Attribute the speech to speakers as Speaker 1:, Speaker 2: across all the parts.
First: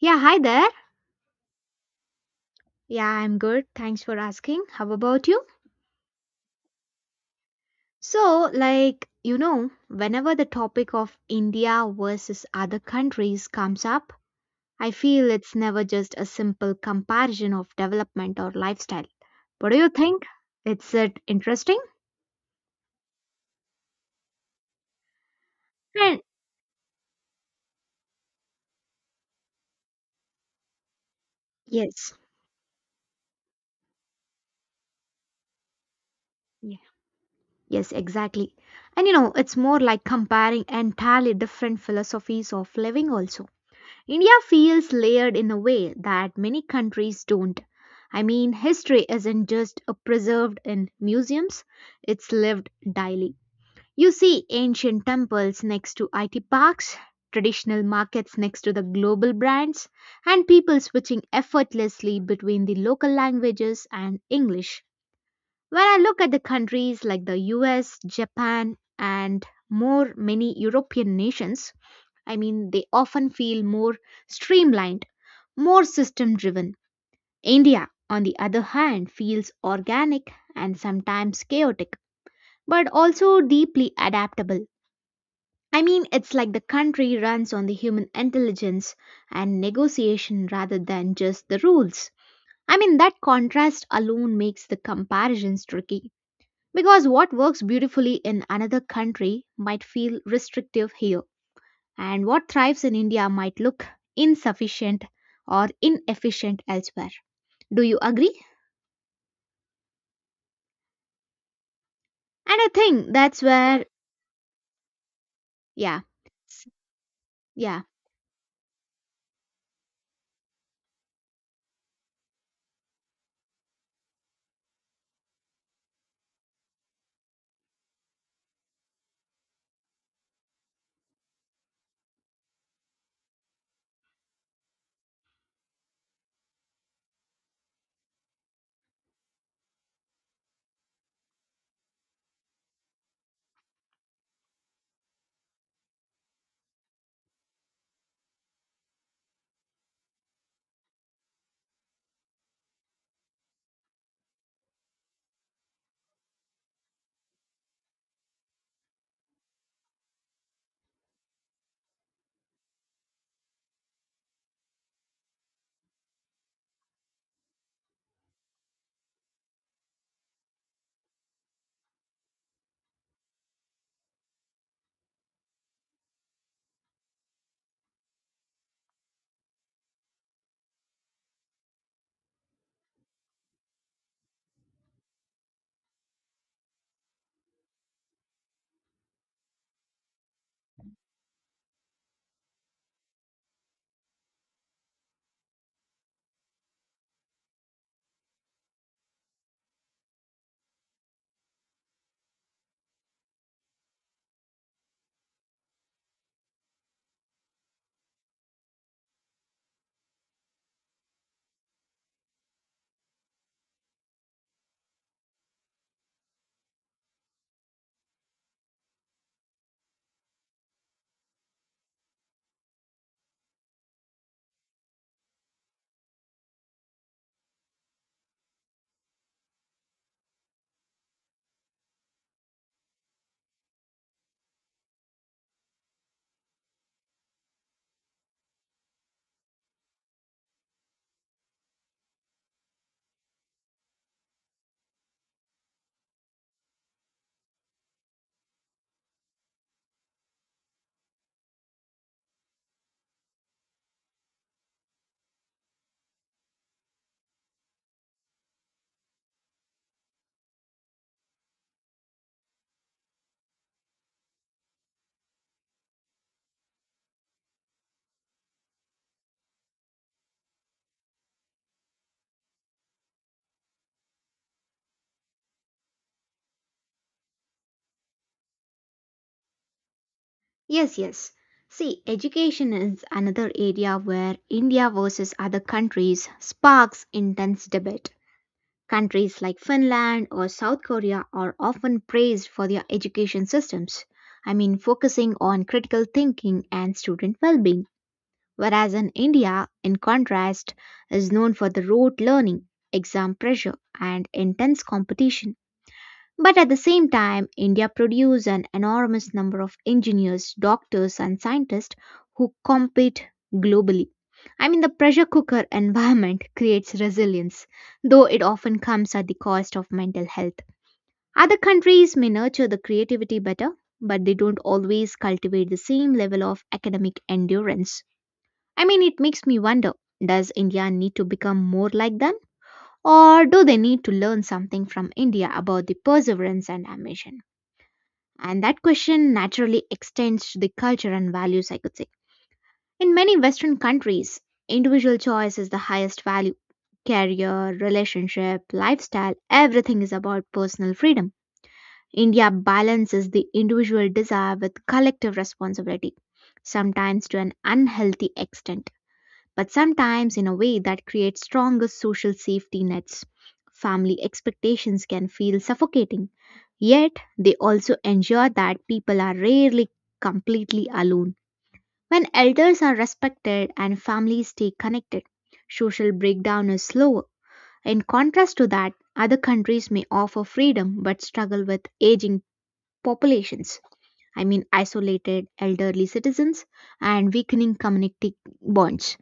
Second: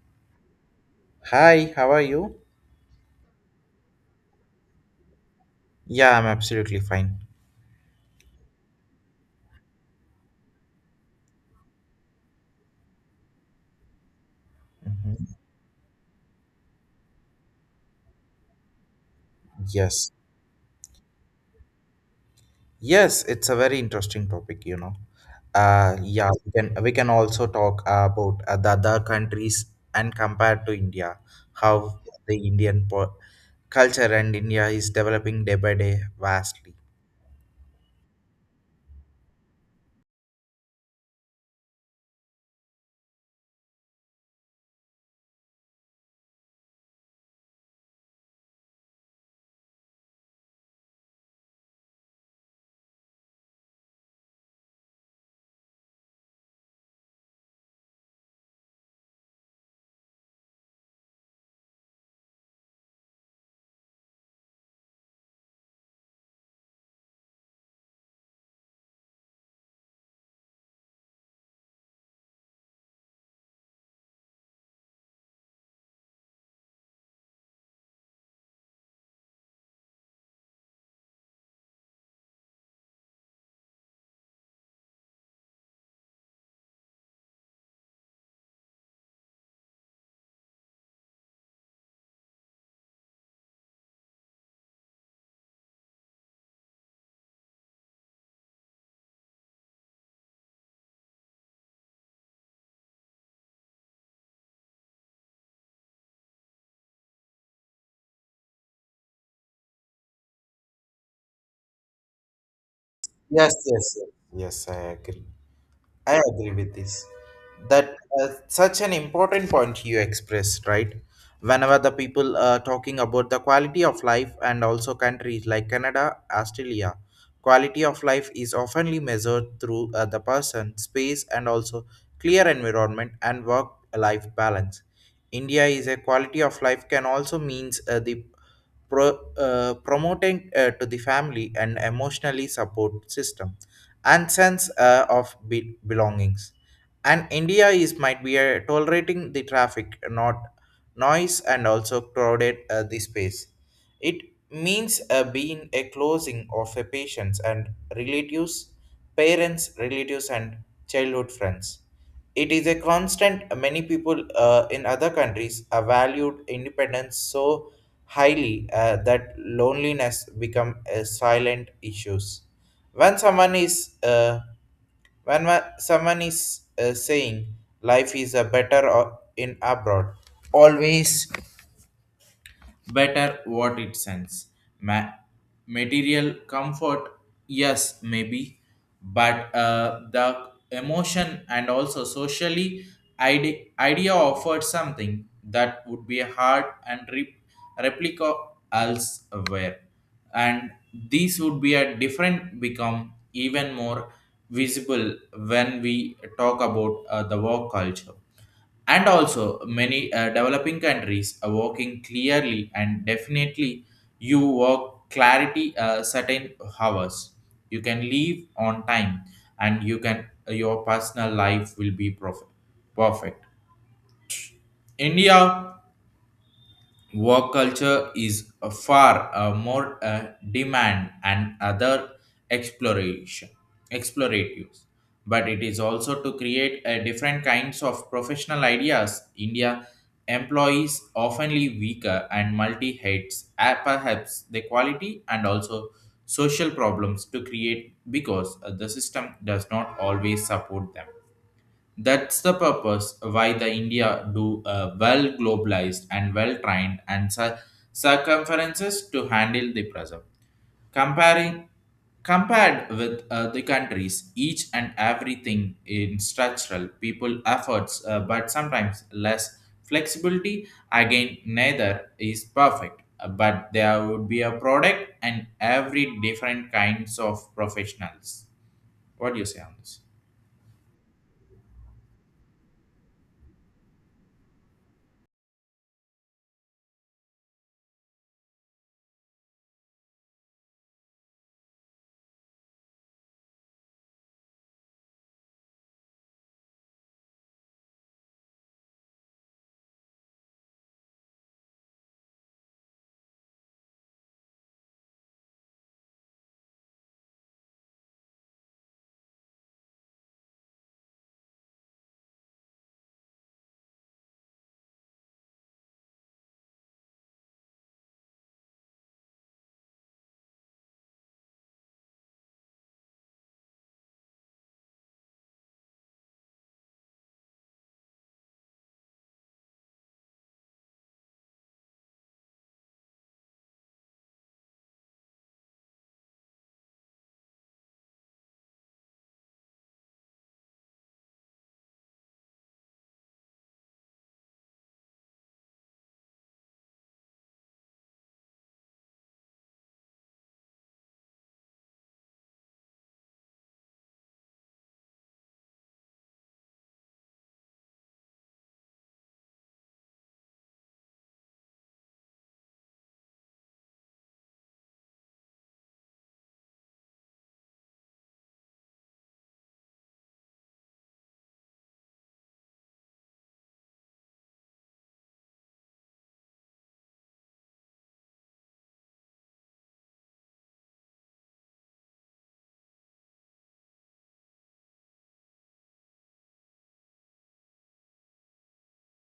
Speaker 1: Yeah, hi there.
Speaker 2: Hi, how are you?
Speaker 1: Yeah, I'm good. Thanks for asking. How about you?
Speaker 2: Yeah, I'm absolutely fine.
Speaker 1: So, like, you know, whenever the topic of India versus other countries comes up, I
Speaker 2: Mhm.
Speaker 1: feel it's never just a simple comparison of development or lifestyle. What do you
Speaker 2: Yes.
Speaker 1: think? It's it interesting?
Speaker 2: Yes, it's a very interesting topic. Uh,
Speaker 1: And
Speaker 2: yeah, we can also talk about the other countries and compared to India, how
Speaker 1: yes.
Speaker 2: the Indian po culture and India is developing day by day vastly.
Speaker 1: Yeah. Yes, exactly. And you know, it's more like comparing entirely different philosophies of living also. India feels layered in a way that many countries don't. I mean, history isn't just preserved in museums, it's lived daily. You see ancient temples next to IT parks, traditional markets next to the global brands, and people switching effortlessly between the local languages and English. When I look at the countries like the US, Japan, and more many European nations, I mean, they often feel more streamlined, more system driven. India, on the other hand, feels organic and sometimes chaotic, but also deeply adaptable. I mean, it's like the country runs on the human intelligence and negotiation rather than just the rules. I mean, that contrast alone makes the comparisons tricky because what works beautifully in another country might feel restrictive here and what thrives in India might look insufficient or inefficient elsewhere. Do you agree? And I think that's
Speaker 2: Yes,
Speaker 1: where,
Speaker 2: yes, yes. Yes, I agree.
Speaker 1: yeah,
Speaker 2: I agree
Speaker 1: s-
Speaker 2: with this.
Speaker 1: yeah,
Speaker 2: That such an important point you expressed, right? Whenever the people are talking about the quality of life and also countries like Canada, Australia, quality of life is oftenly measured through the person, space, and also clear environment and work-life balance. India is a quality of life can also means the promoting to the family and emotionally support system and sense of belongings. And India is might be tolerating the traffic, not noise, and also crowded the space. It means a being a closing of a patients and relatives, parents, relatives, and childhood friends. It is a constant. Many people in other countries are valued independence so highly that loneliness become a silent issues. When someone is uh, when someone is saying life is a better in abroad, always better what it sends. Ma- material comfort, yes, maybe, but the emotion and also socially idea offered something that would be hard and replica elsewhere, and these would be a different become even more visible when we talk about the work culture, and also many developing countries are working clearly and definitely. You work clarity certain hours. You can leave on time and you can your personal life will be perfect. India work culture is a far more demand and other exploration exploratives, but it is also to create a different kinds of professional ideas. India employees oftenly weaker and multi heads perhaps the quality and also social problems to create because the system does not always support them. That's the purpose why the India do a well globalized and well trained and circumferences to handle the present. Comparing compared with the countries, each and everything in structural people efforts, but sometimes less flexibility. Again, neither is perfect, but there would be a product and every different kinds of professionals. What do you say on this?
Speaker 1: yes, yes. See, education is another area where India versus other countries sparks intense debate. Countries like Finland or South Korea are often praised for their education systems. I mean, focusing on critical thinking and student well being, whereas in India, in contrast, is known for the rote learning, exam pressure, and intense competition. But at the same time, India produced an enormous number of engineers, doctors, and scientists who compete globally. I mean, the pressure cooker environment creates resilience, though it often comes at the cost of mental health. Other countries may nurture the creativity better, but they don't always cultivate the same level of academic endurance. I mean, it makes me wonder, does India need to become more like them? Or do they need to learn something from India about the perseverance and ambition? And that question naturally extends to the culture and values, I could say. In many Western countries, individual choice is the highest value. Career, relationship, lifestyle, everything is about personal freedom. India balances the individual desire with collective responsibility, sometimes to an unhealthy extent, but sometimes in a way that creates stronger social safety nets. Family expectations can feel suffocating, yet they also ensure that people are rarely completely alone. When elders are respected and families stay connected, social breakdown is slower. In contrast to that, other countries may offer freedom but struggle with aging populations. I mean, isolated elderly citizens and weakening community bonds.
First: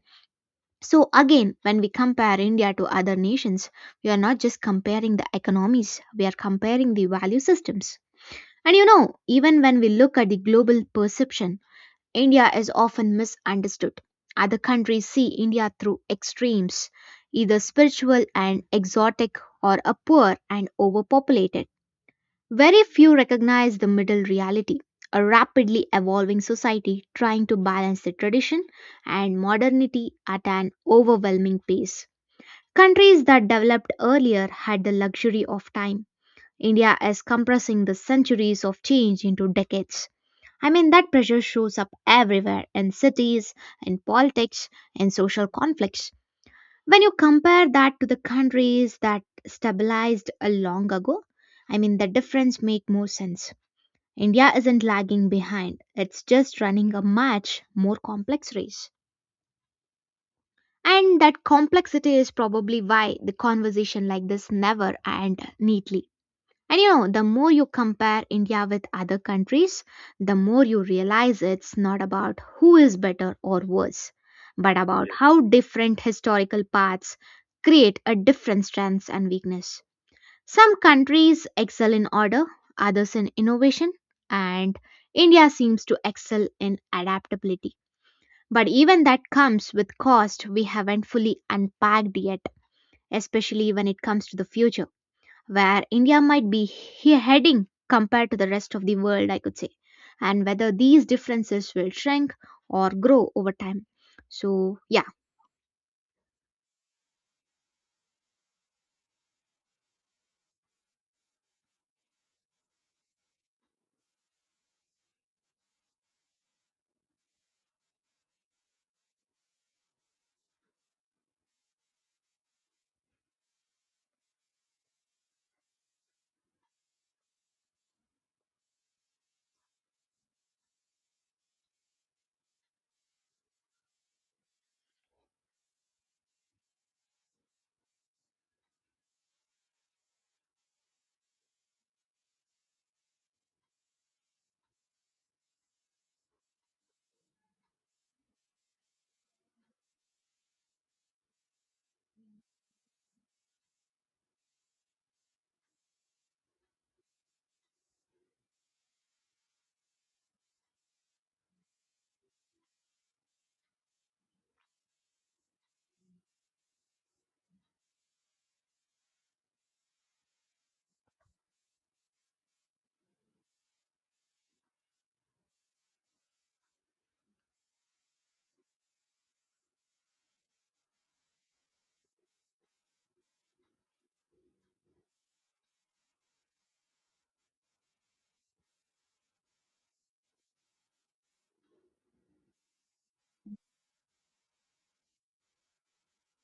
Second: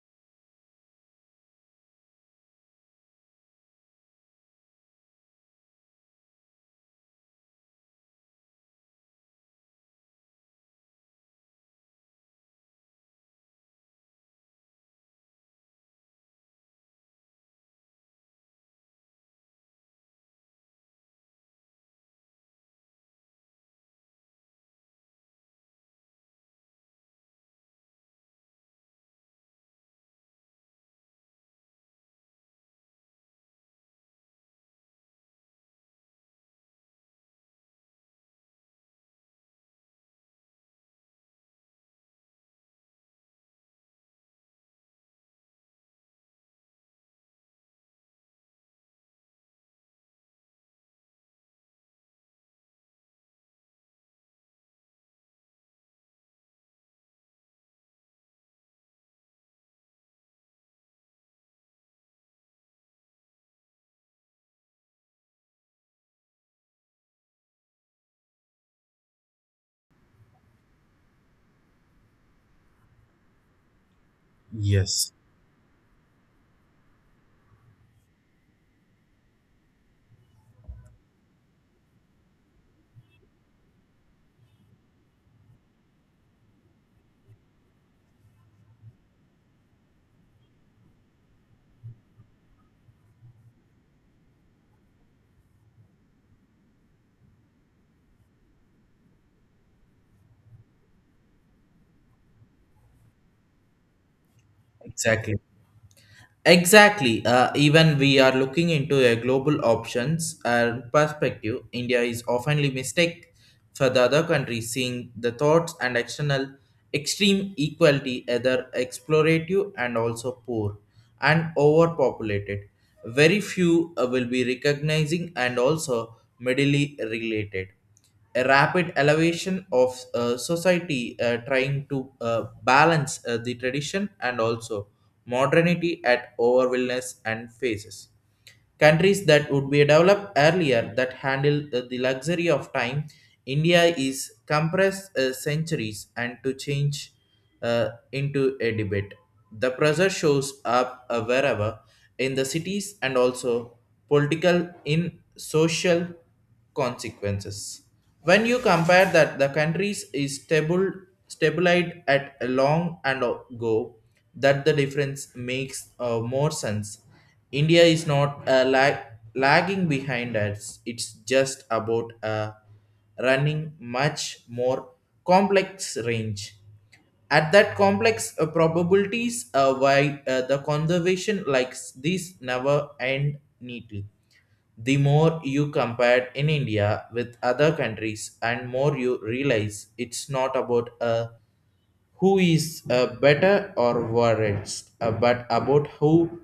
Speaker 1: So, again, when we compare India to other nations, we are not just comparing the economies, we are comparing the value systems. And you know, even when we look at the global perception, India is often misunderstood. Other countries see India through extremes, either spiritual and exotic or a poor and overpopulated. Very few recognize the middle reality, a rapidly evolving society trying to balance the tradition and modernity at an overwhelming pace. Countries that developed earlier had the luxury of time. India is compressing the centuries of change into decades. I mean, that pressure shows up everywhere in cities, in politics, in social conflicts. When you compare that to the countries that stabilized long ago, I mean, the difference make more sense. India isn't lagging behind, it's just running a much more complex race. And that complexity is probably why the conversation like this never end neatly. And you know, the more you compare India with other countries, the more you realize it's not about who is better or worse, but about
Speaker 2: Yes,
Speaker 1: how different historical paths create a different strengths and weakness. Some countries excel in order, others in innovation, and India seems to excel in adaptability. But even that comes with cost we haven't fully unpacked yet, especially when it comes to the future, where India might be heading compared to the rest of the world, I could say, and whether these differences will shrink or grow over time. So, yeah,
Speaker 2: exactly. Exactly. Even we are looking into a global options and perspective. India is oftenly mistake for the other countries, seeing the thoughts and external extreme equality either explorative and also poor and overpopulated. Very few will be recognizing and also medically related a rapid elevation of society trying to balance the tradition and also modernity at overwhelmness and phases. Countries that would be developed earlier that handle the luxury of time, India is compressed centuries and to change into a debate. The pressure shows up wherever in the cities and also political in social consequences. When you compare that the countries is stable stabilized at a long and go, that the difference makes more sense. India is not lagging behind us. It's just about running much more complex range. At that complex probabilities why the conservation likes these never end neatly. The more you compare in India with other countries and more you realize it's not about who is better or worse, but about who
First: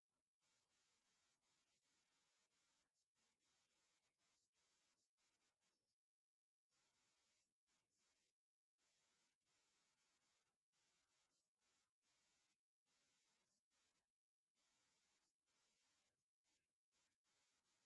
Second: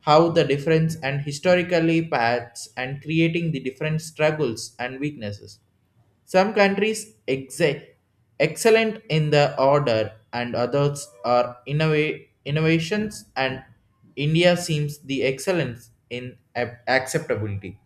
Speaker 2: how the difference and historically paths and creating the different struggles and weaknesses. Some countries excellent in the order, and others are innovations, and India seems the excellence in acceptability,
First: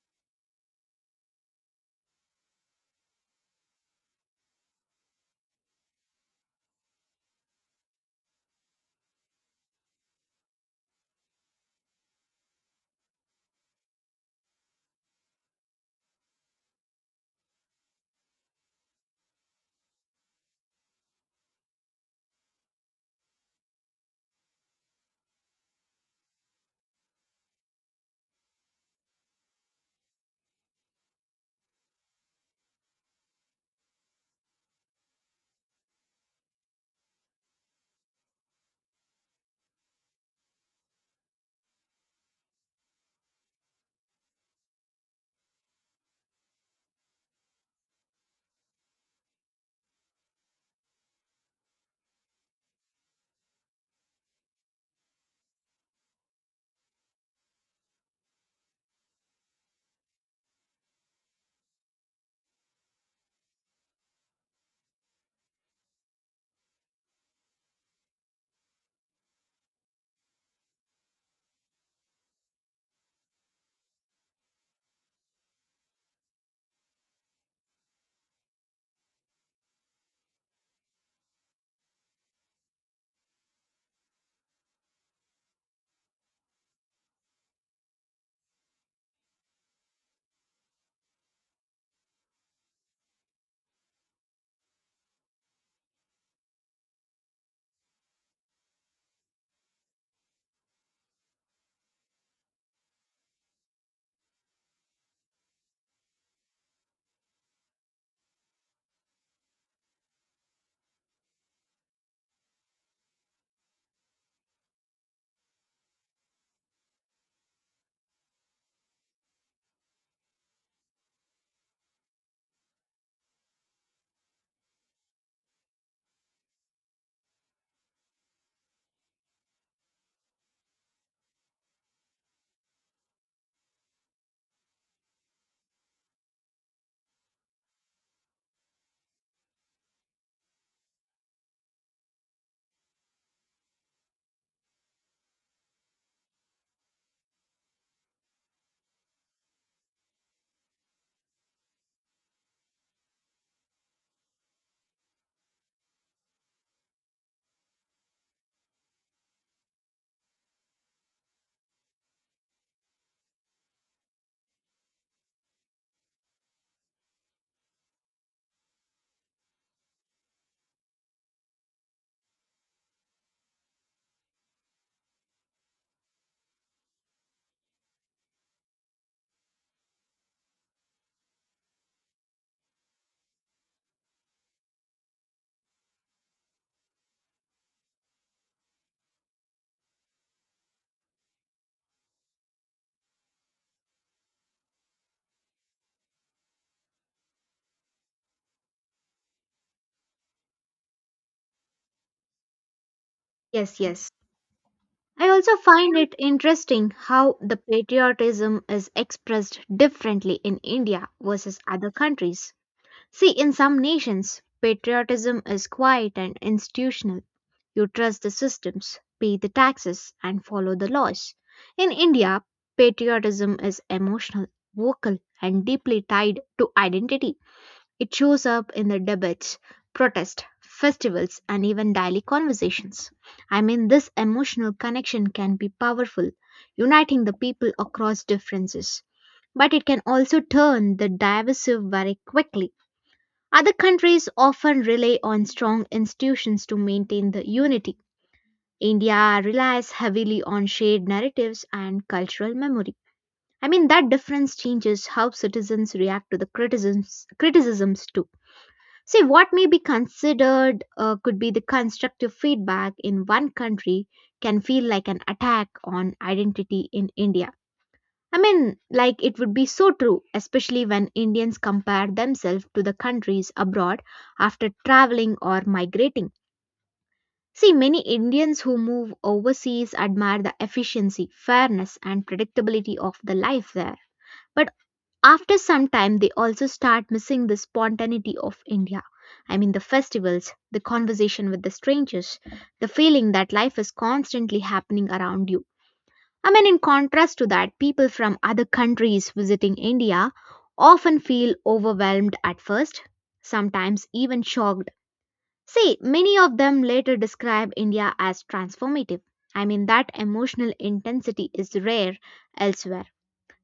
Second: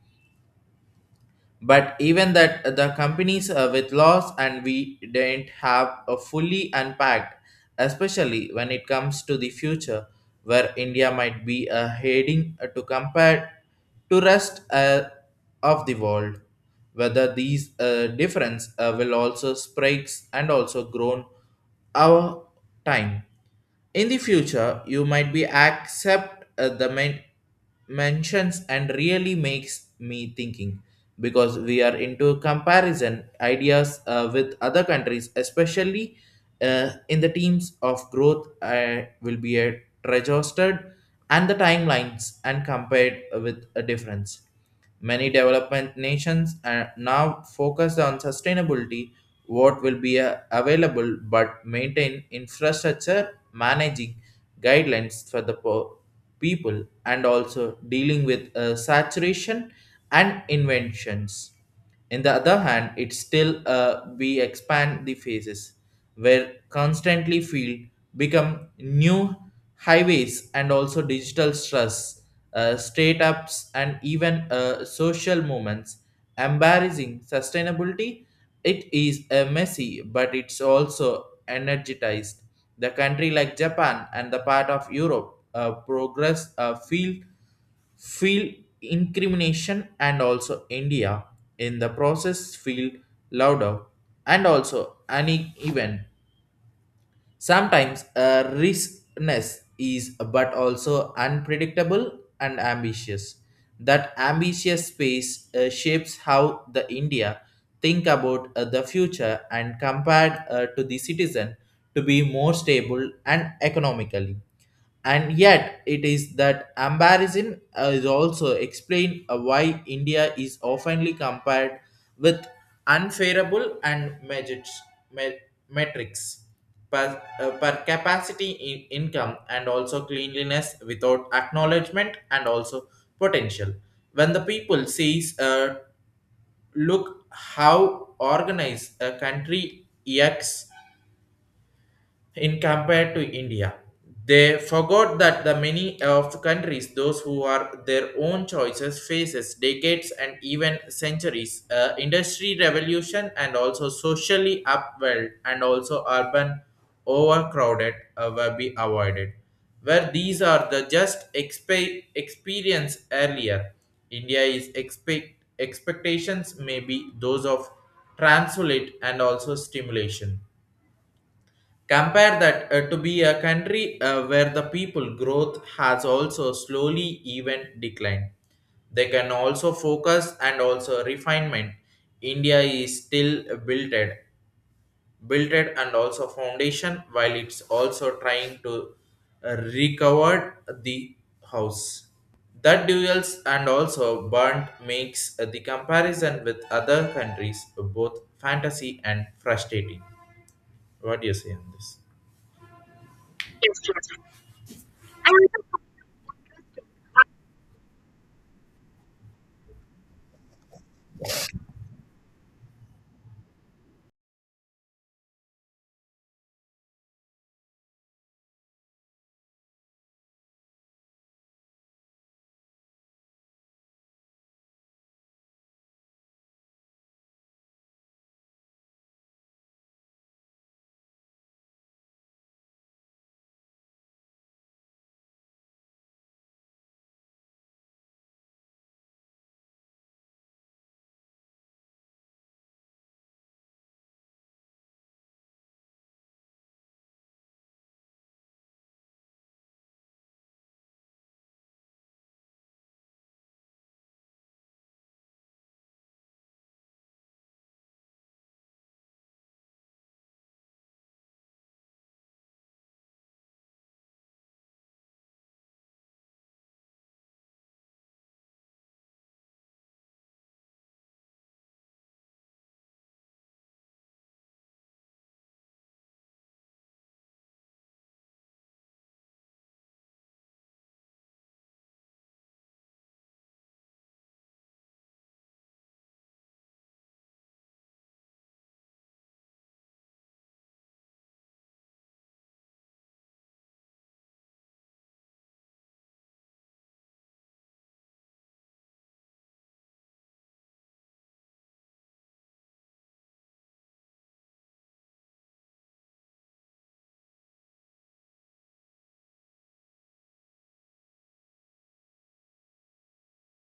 Speaker 2: but even that the companies with loss and we didn't have a fully unpacked, especially when it comes to the future where India might be heading to compare to rest of the world, whether these difference will also spikes and also grown our time in the future, you might be accept the mentions and really makes me thinking because we are into comparison ideas with other countries, especially in the teams of growth will be registered and the timelines and compared with a difference. Many development nations are now focused on sustainability what will be available but maintain infrastructure, managing guidelines for the people and also dealing with saturation and inventions. In the other hand, it still we expand the phases where constantly field become new highways and also digital stress, state ups and even social movements embarrassing sustainability. It is a messy but it's also energized the country like Japan, and the part of Europe progress feel incrimination and also India in the process feel louder and also uneven. Sometimes a riskness is but also unpredictable and ambitious. That ambitious space shapes how the India think about the future and compared to the citizen to be more stable and economically, and yet it is that embarrassment is also explained why India is oftenly compared with unfavorable and measures, me- metrics per capacity in income and also cleanliness without acknowledgement and also potential when the people sees look how organized a country acts in compared to India. They forgot that the many of countries, those who are their own choices, faces decades and even centuries, industry revolution and also socially upwell and also urban overcrowded will be avoided. Where these are the just experience earlier, India is expectations may be those of translate and also stimulation. Compare that to be a country where the people growth has also slowly even declined. They can also focus and also refinement. India is still builded and also foundation while it's also trying to recover the house. That duels and also burnt makes the comparison with other countries both fantasy and frustrating. What do you say on this?
Speaker 1: yes, yes. I also find it interesting how the patriotism is expressed differently in India versus other countries. See, in some nations, patriotism is quiet and institutional. You trust the systems, pay the taxes, and follow the laws. In India, patriotism is emotional, vocal, and deeply tied to identity. It shows up in the debates, protests, festivals, and even daily conversations. I mean, this emotional connection can be powerful, uniting the people across differences. But it can also turn the divisive very quickly. Other countries often rely on strong institutions to maintain the unity. India relies heavily on shared narratives and cultural memory. I mean, that difference changes how citizens react to the criticisms, criticisms too. See, what may be considered could be the constructive feedback in one country can feel like an attack on identity in India. I mean, like it would be so true, especially when Indians compare themselves to the countries abroad after traveling or migrating. See, many Indians who move overseas admire the efficiency, fairness, and predictability of the life there. But after some time, they also start missing the spontaneity of India. I mean, the festivals, the conversation with the strangers, the feeling that life is constantly happening around you. I mean, in contrast to that, people from other countries visiting India often feel overwhelmed at first, sometimes even shocked. See, many of them later describe India as transformative. I mean, that emotional intensity is rare elsewhere.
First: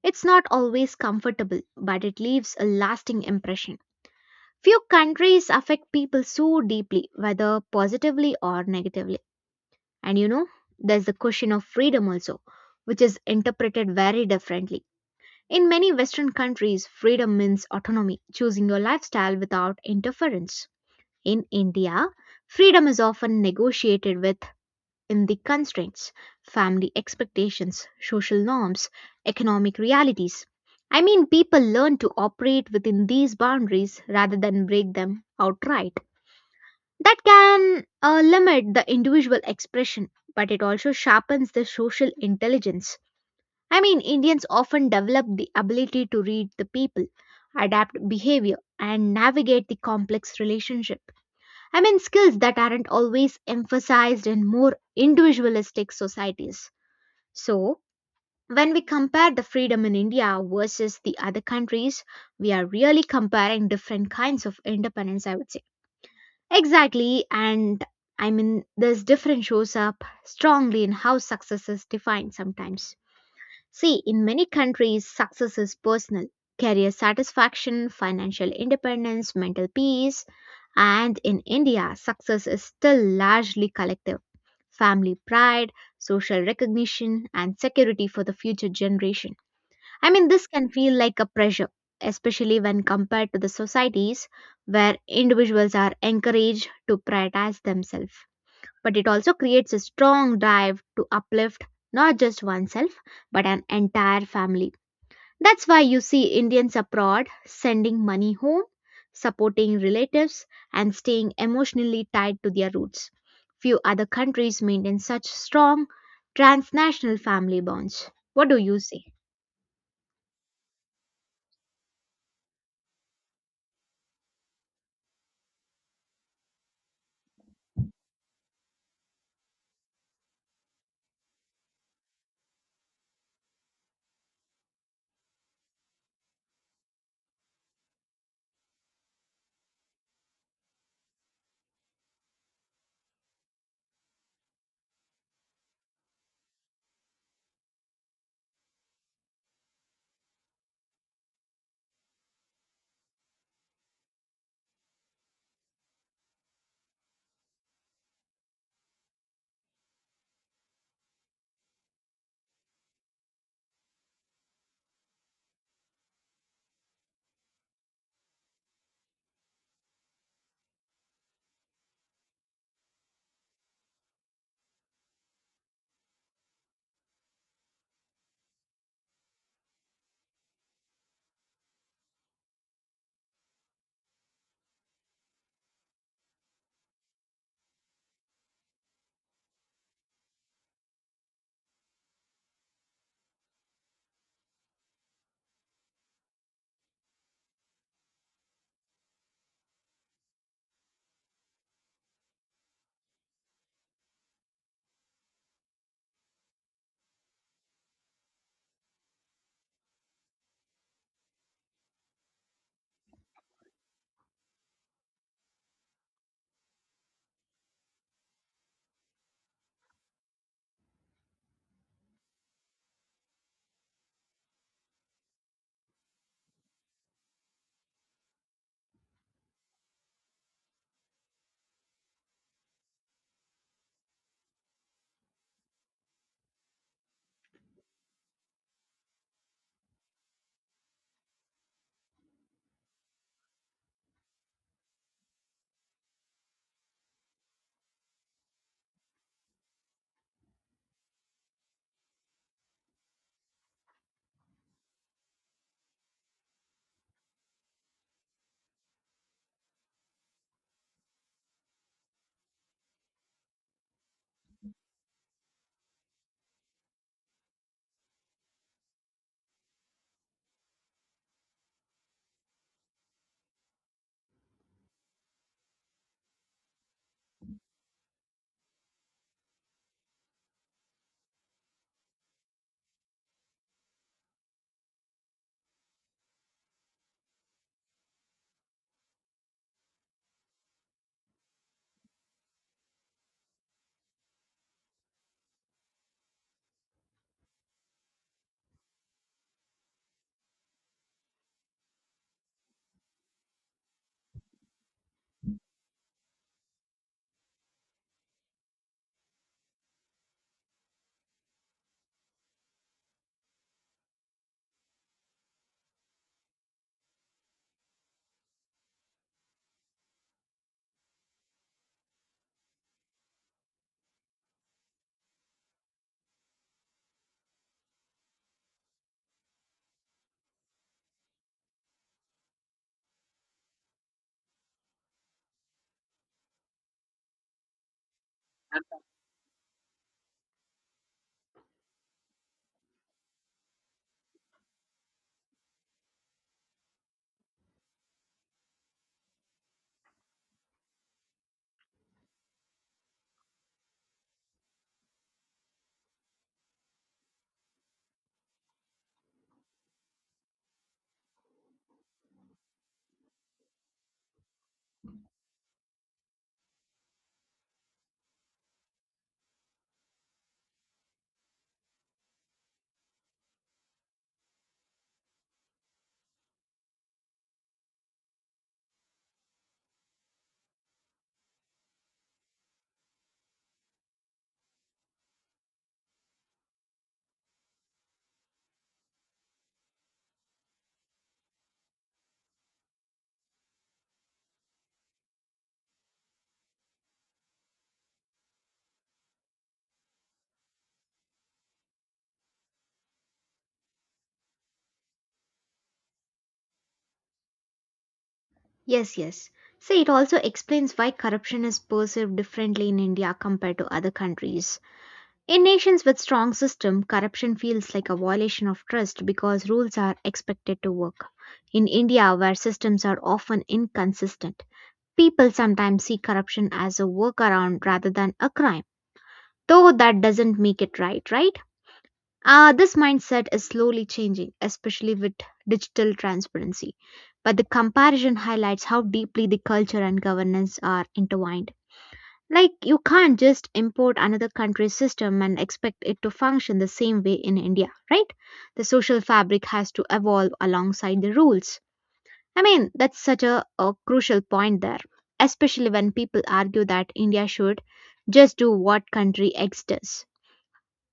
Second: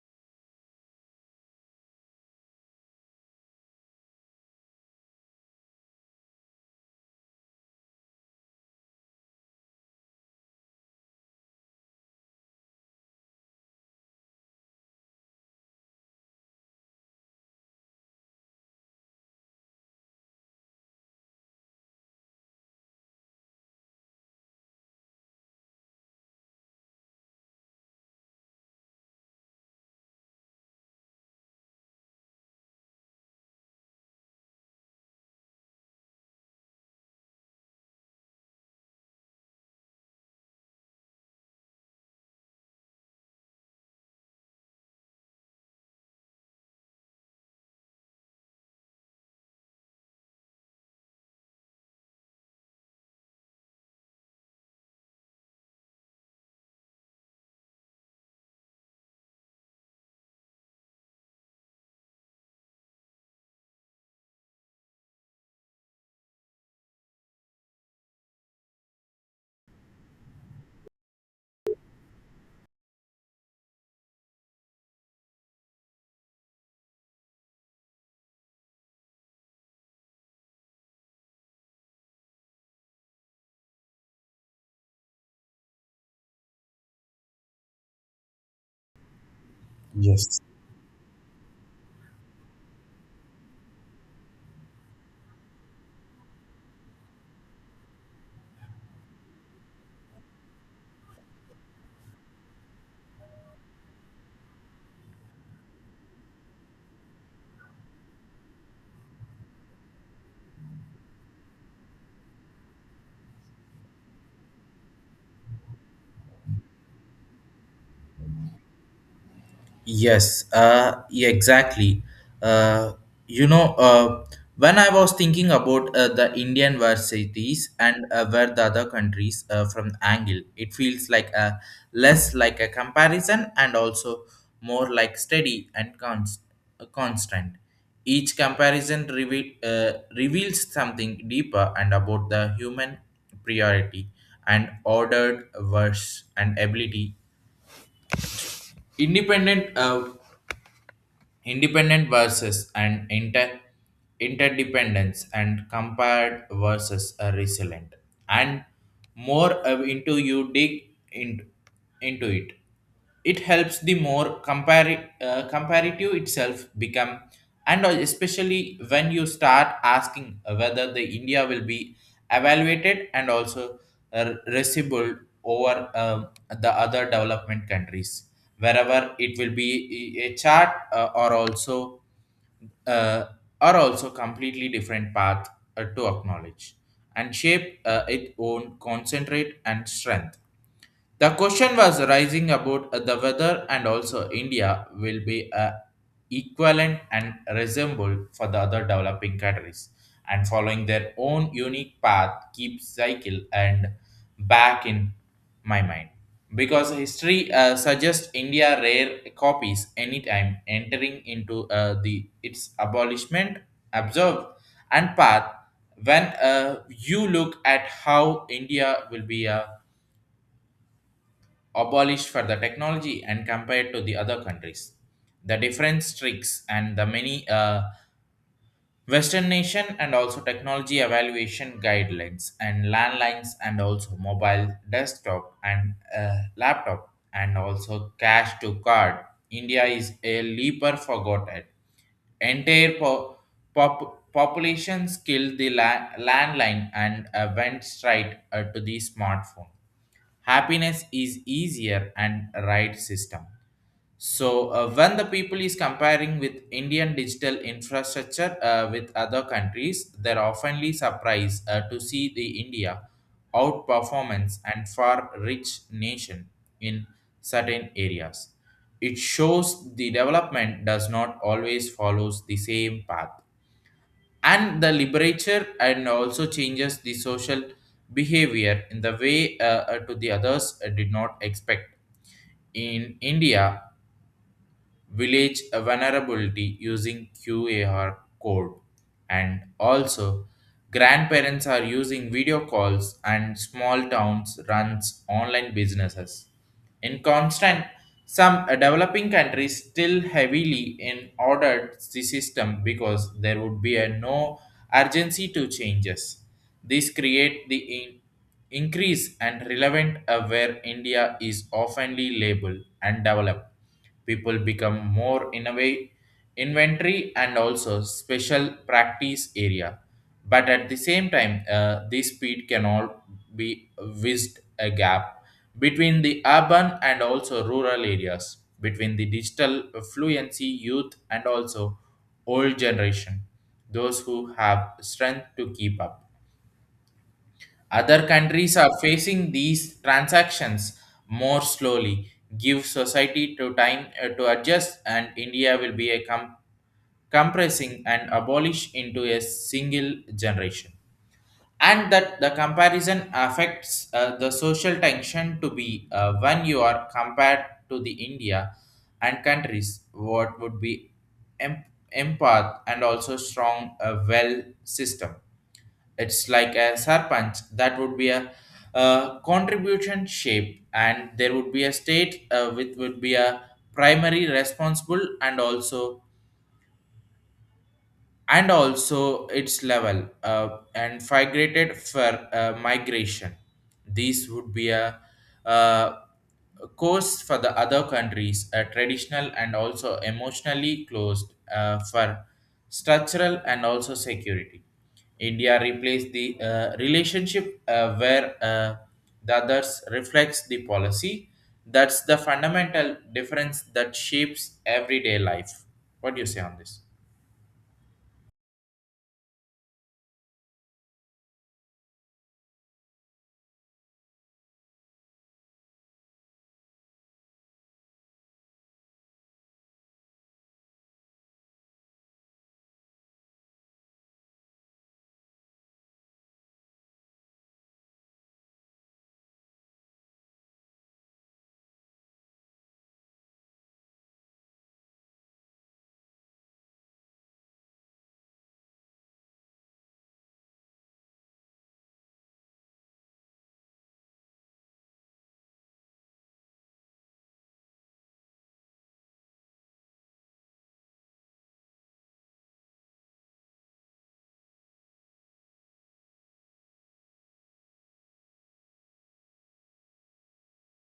Speaker 1: It's not always comfortable, but it leaves a lasting impression. Few countries affect people so deeply, whether positively or negatively. And you know, there's the question of freedom also, which is interpreted very differently. In many Western countries, freedom means autonomy, choosing your lifestyle without interference. In India, freedom is often negotiated with in the constraints, family expectations, social norms, economic realities. I mean, people learn to operate within these boundaries rather than break them outright. That can limit the individual expression, but it also sharpens the social intelligence. I mean, Indians often develop the ability to read the people, adapt behavior, and navigate the complex relationship. I mean, skills that aren't always emphasized in more individualistic societies. So, when we compare the freedom in India versus the other countries, we are really comparing different kinds of independence, I would say. Exactly, and I mean, this difference shows up strongly in how success is defined sometimes. See, in many countries, success is personal. Career satisfaction, financial independence, mental peace, and in India, success is still largely collective. Family pride, social recognition, and security for the future generation. I mean,
Speaker 2: Yes.
Speaker 1: this can feel like a pressure, especially when compared to the societies where individuals are encouraged to prioritize themselves, but it also creates a strong drive to uplift not just oneself but an entire family. That's why you see Indians abroad sending money home, supporting relatives, and staying emotionally tied to their roots. Few other countries maintain such strong transnational family bonds. What do you say?
Speaker 2: Yes, yeah, exactly. Uh, you know, uh, when I was thinking about the Indian varsities and where the other countries from angle, it feels like a less like a comparison and also more like steady and constant. Each comparison reveals something deeper and about the human priority and ordered verse and ability independent uh, independent versus and interdependence and compared versus a resilient and more into you dig in, into it. It helps the more comparative itself become, and especially when you start asking whether the India will be evaluated and also receivable over the other development countries wherever it will be a chart uh, or also completely different path to acknowledge and shape its own concentrate and strength. The question was rising about the whether and also India will be a equivalent and resemble for the other developing countries and following their own unique path keeps cycle and back in my mind because history suggests India rare copies anytime entering into the its abolishment observed and path when you look at how India will be a abolished for the technology and compared to the other countries. The different tricks and the many Western nation and also technology evaluation guidelines and landlines and also mobile desktop and laptop and also cash to card. India is a leaper forgotten entire populations killed the landline and went straight to the smartphone. Happiness is easier and right system, so when the people is comparing with Indian digital infrastructure with other countries, they're oftenly surprised to see the India outperformance and far rich nation in certain areas. It shows the development does not always follows the same path and the liberature and also changes the social behavior in the way to the others did not expect in India village vulnerability using QAR code. And also, grandparents are using video calls and small towns runs online businesses. In constant, some developing countries still heavily in ordered the system because there would be a no urgency to changes. This create the increase and relevant where India is oftenly labeled and developed. People become more innovate inventory and also special practice area. But at the same time, this speed cannot be whizzed a gap between the urban and also rural areas, between the digital fluency youth and also old generation, those who have strength to keep up. Other countries are facing these transactions more slowly. Give society to time to adjust, and India will be a compressing and abolish into a single generation. And that the comparison affects the social tension to be when you are compared to the India and countries what would be em- empath and also strong well system. It's like a serpent that would be a, contribution shape, and there would be a state which would be a primary responsible and also its level and migrated for migration. These would be a, uh course for the other countries, a traditional and also emotionally closed for structural and also security. India replaced the relationship where the others reflects the policy. That's the fundamental difference that shapes everyday life. What do you say on this?
Speaker 1: Yes, yes. See, it also explains why corruption is perceived differently in India compared to other countries. In nations with strong system, corruption feels like a violation of trust because rules are expected to work. In India, where systems are often inconsistent, people sometimes see corruption as a workaround rather than a crime. Though that doesn't make it right, right? This mindset is slowly changing, especially with digital transparency. But the comparison highlights how deeply the culture and governance are intertwined. Like, you can't just import another country's system and expect it to function the same way in India, right? The social fabric has to evolve alongside the rules. I mean, that's such a crucial point there, especially when people argue that India should just do what country X does.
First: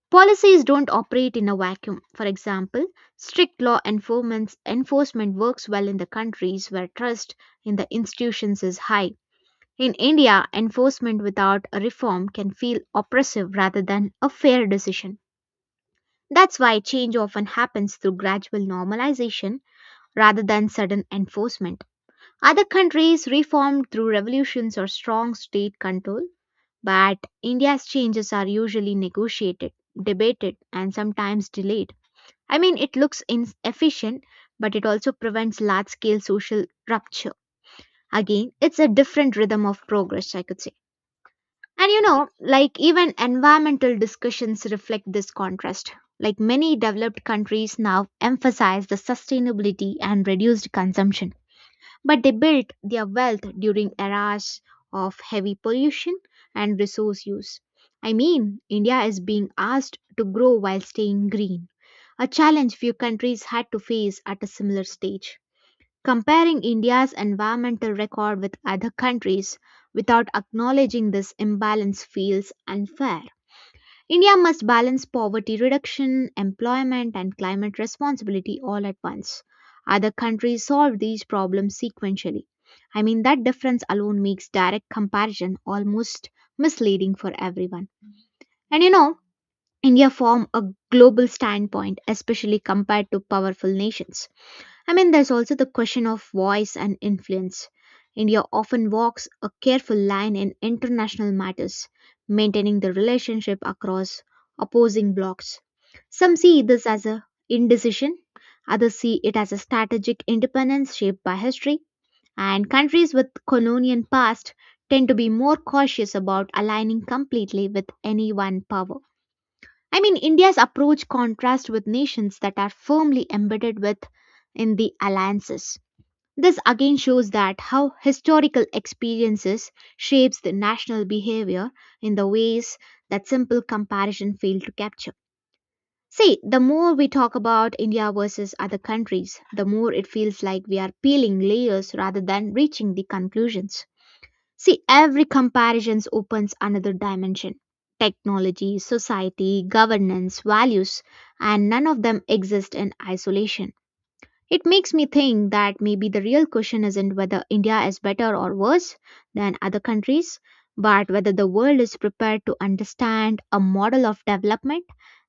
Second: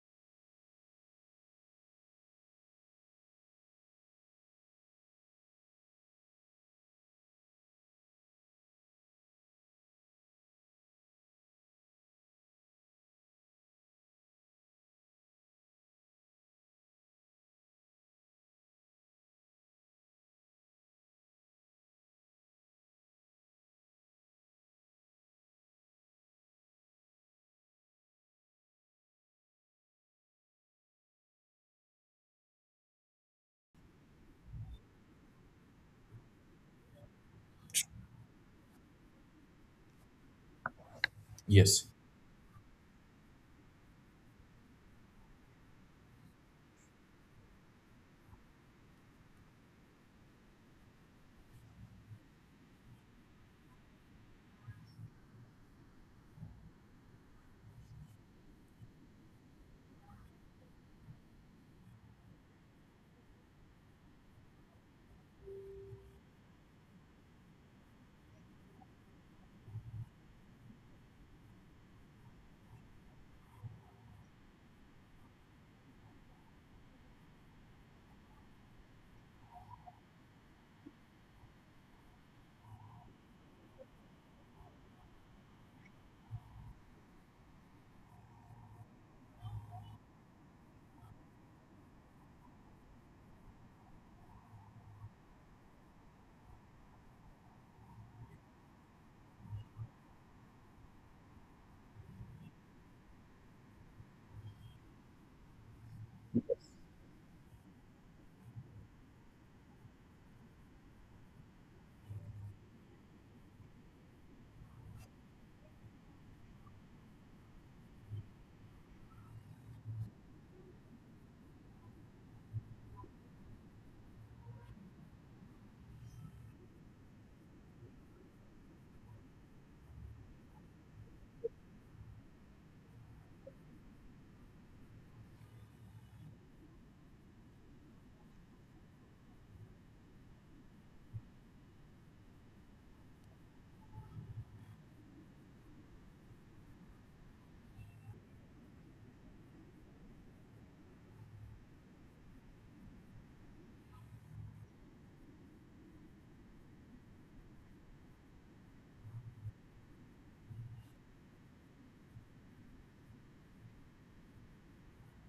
Speaker 1: Policies don't operate in a vacuum. For example, strict law enforcement works well in the countries where trust in the institutions is high. In India, enforcement without a reform can feel oppressive rather than a fair decision. That's why change often happens through gradual normalization rather than sudden enforcement. Other countries reformed through revolutions or strong state control, but India's changes are usually negotiated, debated, and sometimes delayed. I mean, it looks inefficient, but it also prevents large scale social rupture. Again, it's a different rhythm of progress, I could say.
Speaker 2: Yes.
Speaker 1: And you know, like even environmental discussions reflect this contrast. Like many developed countries now emphasize the sustainability and reduced consumption, but they built their wealth during eras of heavy pollution and resource use. I mean, India is being asked to grow while staying green, a challenge few countries had to face at a similar stage. Comparing India's environmental record with other countries without acknowledging this imbalance feels unfair. India must balance poverty reduction, employment, and climate responsibility all at once. Other countries solve these problems sequentially. I mean, that difference alone makes direct comparison almost misleading for everyone. And you know, India form a global standpoint, especially compared to powerful nations. I mean, there's also the question of voice and influence. India often walks a careful line in international matters, maintaining the relationship across opposing blocs. Some see this as a indecision, others see it as a strategic independence shaped by history, and countries with colonial past tend to be more cautious about aligning completely with any one power. I mean, India's approach contrasts with nations that are firmly embedded with in the alliances. This again shows that how historical experiences shapes the national behavior in the ways that simple comparison failed to capture. See, the more we talk about India versus other countries, the more it feels like we are peeling layers rather than reaching the conclusions. See, every comparison opens another dimension. Technology, society, governance, values, and none of them exist in isolation. It makes me think that maybe the real question isn't whether India is better or worse than other countries, but whether the world is prepared to understand a model of development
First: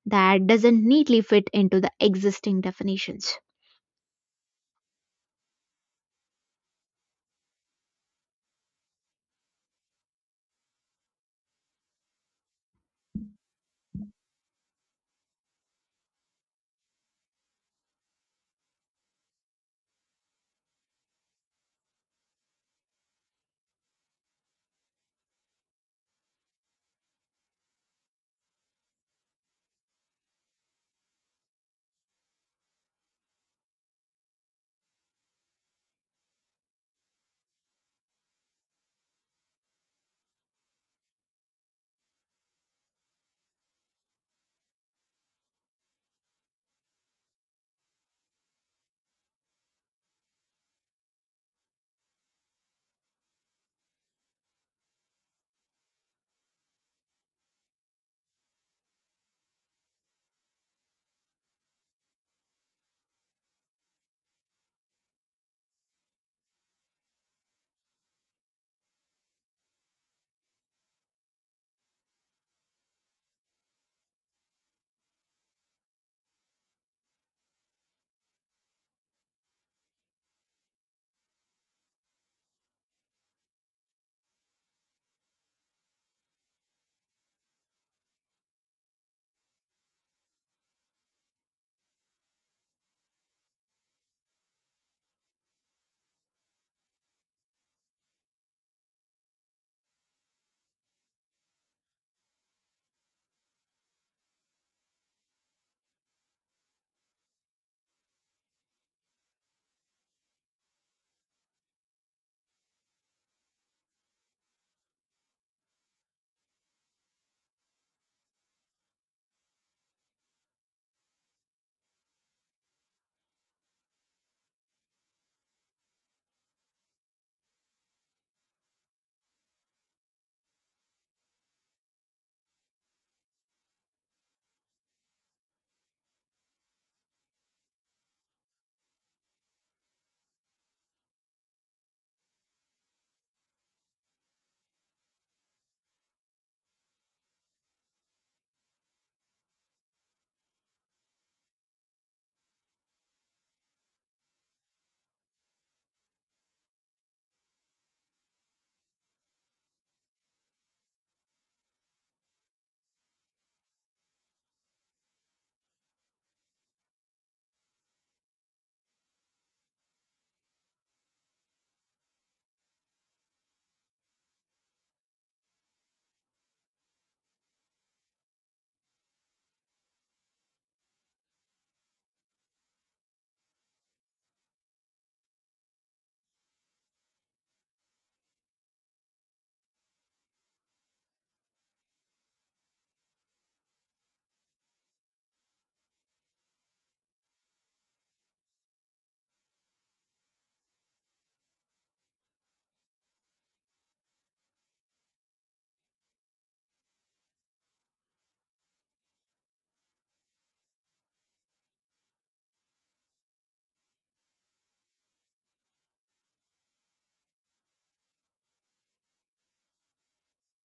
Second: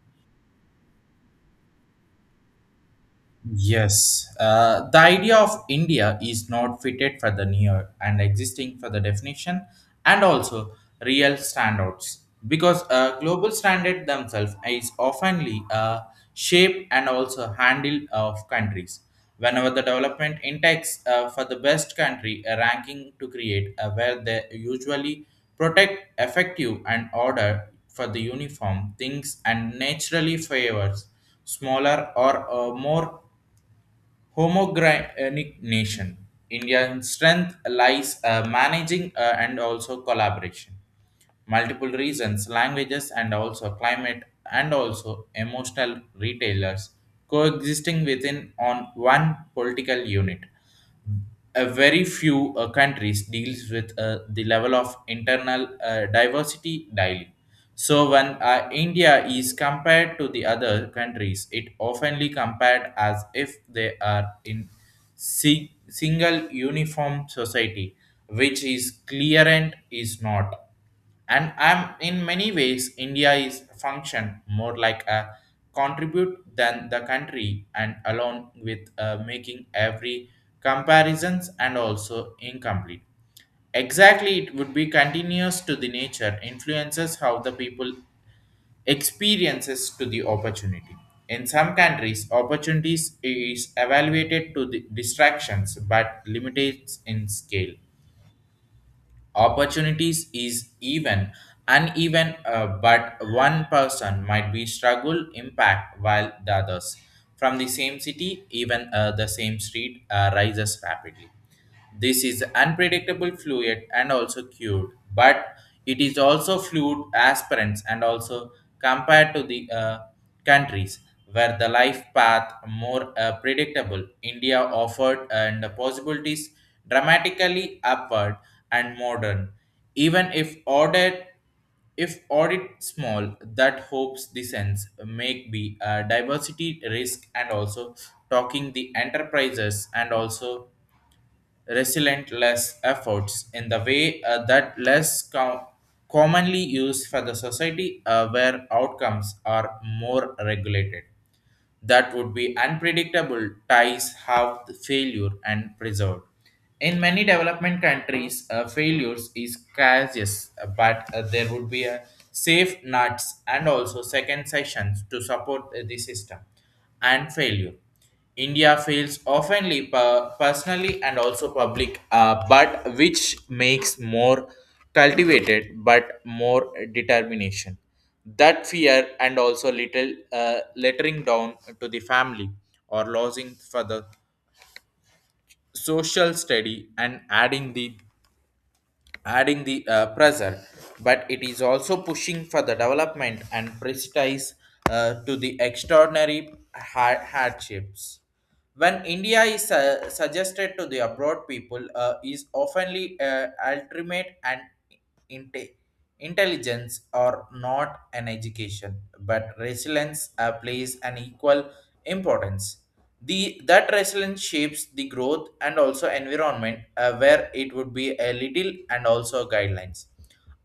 Speaker 1: that doesn't neatly fit into the existing definitions.
Speaker 2: Yes, the idea of India is not fitted for the near and existing for the definition and also real standouts because global standard themselves is oftenly a shape and also handle of countries. Whenever the development index for the best country a ranking to create where they usually protect effective and order for the uniform things and naturally favors smaller or more homogenic nation. Indian strength lies managing and also collaboration. Multiple reasons, languages, and also climate, and also emotional retailers coexisting within on one political unit, a very few countries deals with the level of internal diversity daily. So when India is compared to the other countries, it oftenly compared as if they are in single uniform society, which is clearant is not. And I'm in many ways india is function more like a contribute than the country, and along with making every comparisons and also incomplete. Exactly, it would be continuous to the nature influences how the people experiences to the opportunity. In some countries opportunities is evaluated to the distractions but limited in scale, opportunities is even uneven, but one person might be struggle impact while the others from the same city, even the same street rises rapidly. This is unpredictable fluid and also cured, but it is also fluid aspirants and also compared to the countries were the life path more predictable. India offered and the possibilities dramatically upward and modern. Even if audit small, that hopes the sense make be a diversity risk and also talking the enterprises and also resilient less efforts in the way that less commonly used for the society where outcomes are more regulated, that would be unpredictable ties have the failure and preserved. In many development countries, failures is cautious, but there would be a safe nuts and also second sessions to support the system and failure. India fails oftenly personally and also public, but which makes more cultivated but more determination. That fear and also little lettering down to the family or losing for the social study and adding the adding the pressure, but it is also pushing for the development and prestige to the extraordinary hardships. When India is suggested to the abroad people is oftenly ultimate and inte- intelligence or not an education, but resilience plays an equal importance. The that resilience shapes the growth and also environment where it would be a little and also guidelines.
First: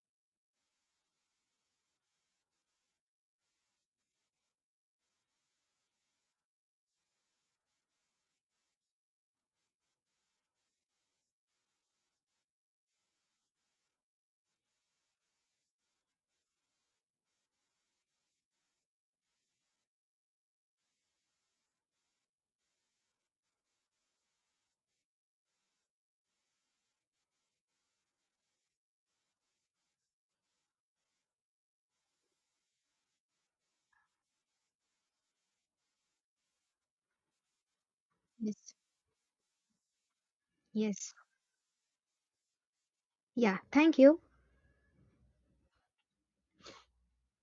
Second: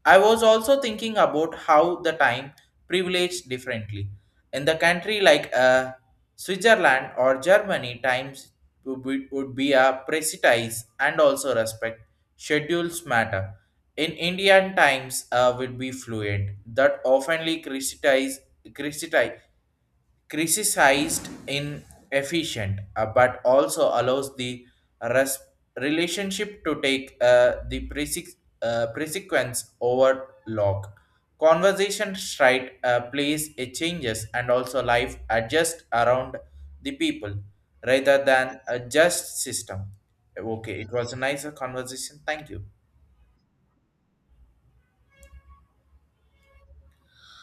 Speaker 2: I was also thinking about how the time privileged differently in the country like Switzerland or Germany times would be a precise and also respect schedules matter. In Indian times would be fluid that oftenly criticize criticized inefficient, but also allows the res- relationship to take the precedence over log conversation stride plays a changes and also life adjust around the people rather than
Speaker 1: Yes.
Speaker 2: a just system. Okay, it
Speaker 1: Yes.
Speaker 2: was a nicer conversation, thank you.
Speaker 1: Yeah, thank you.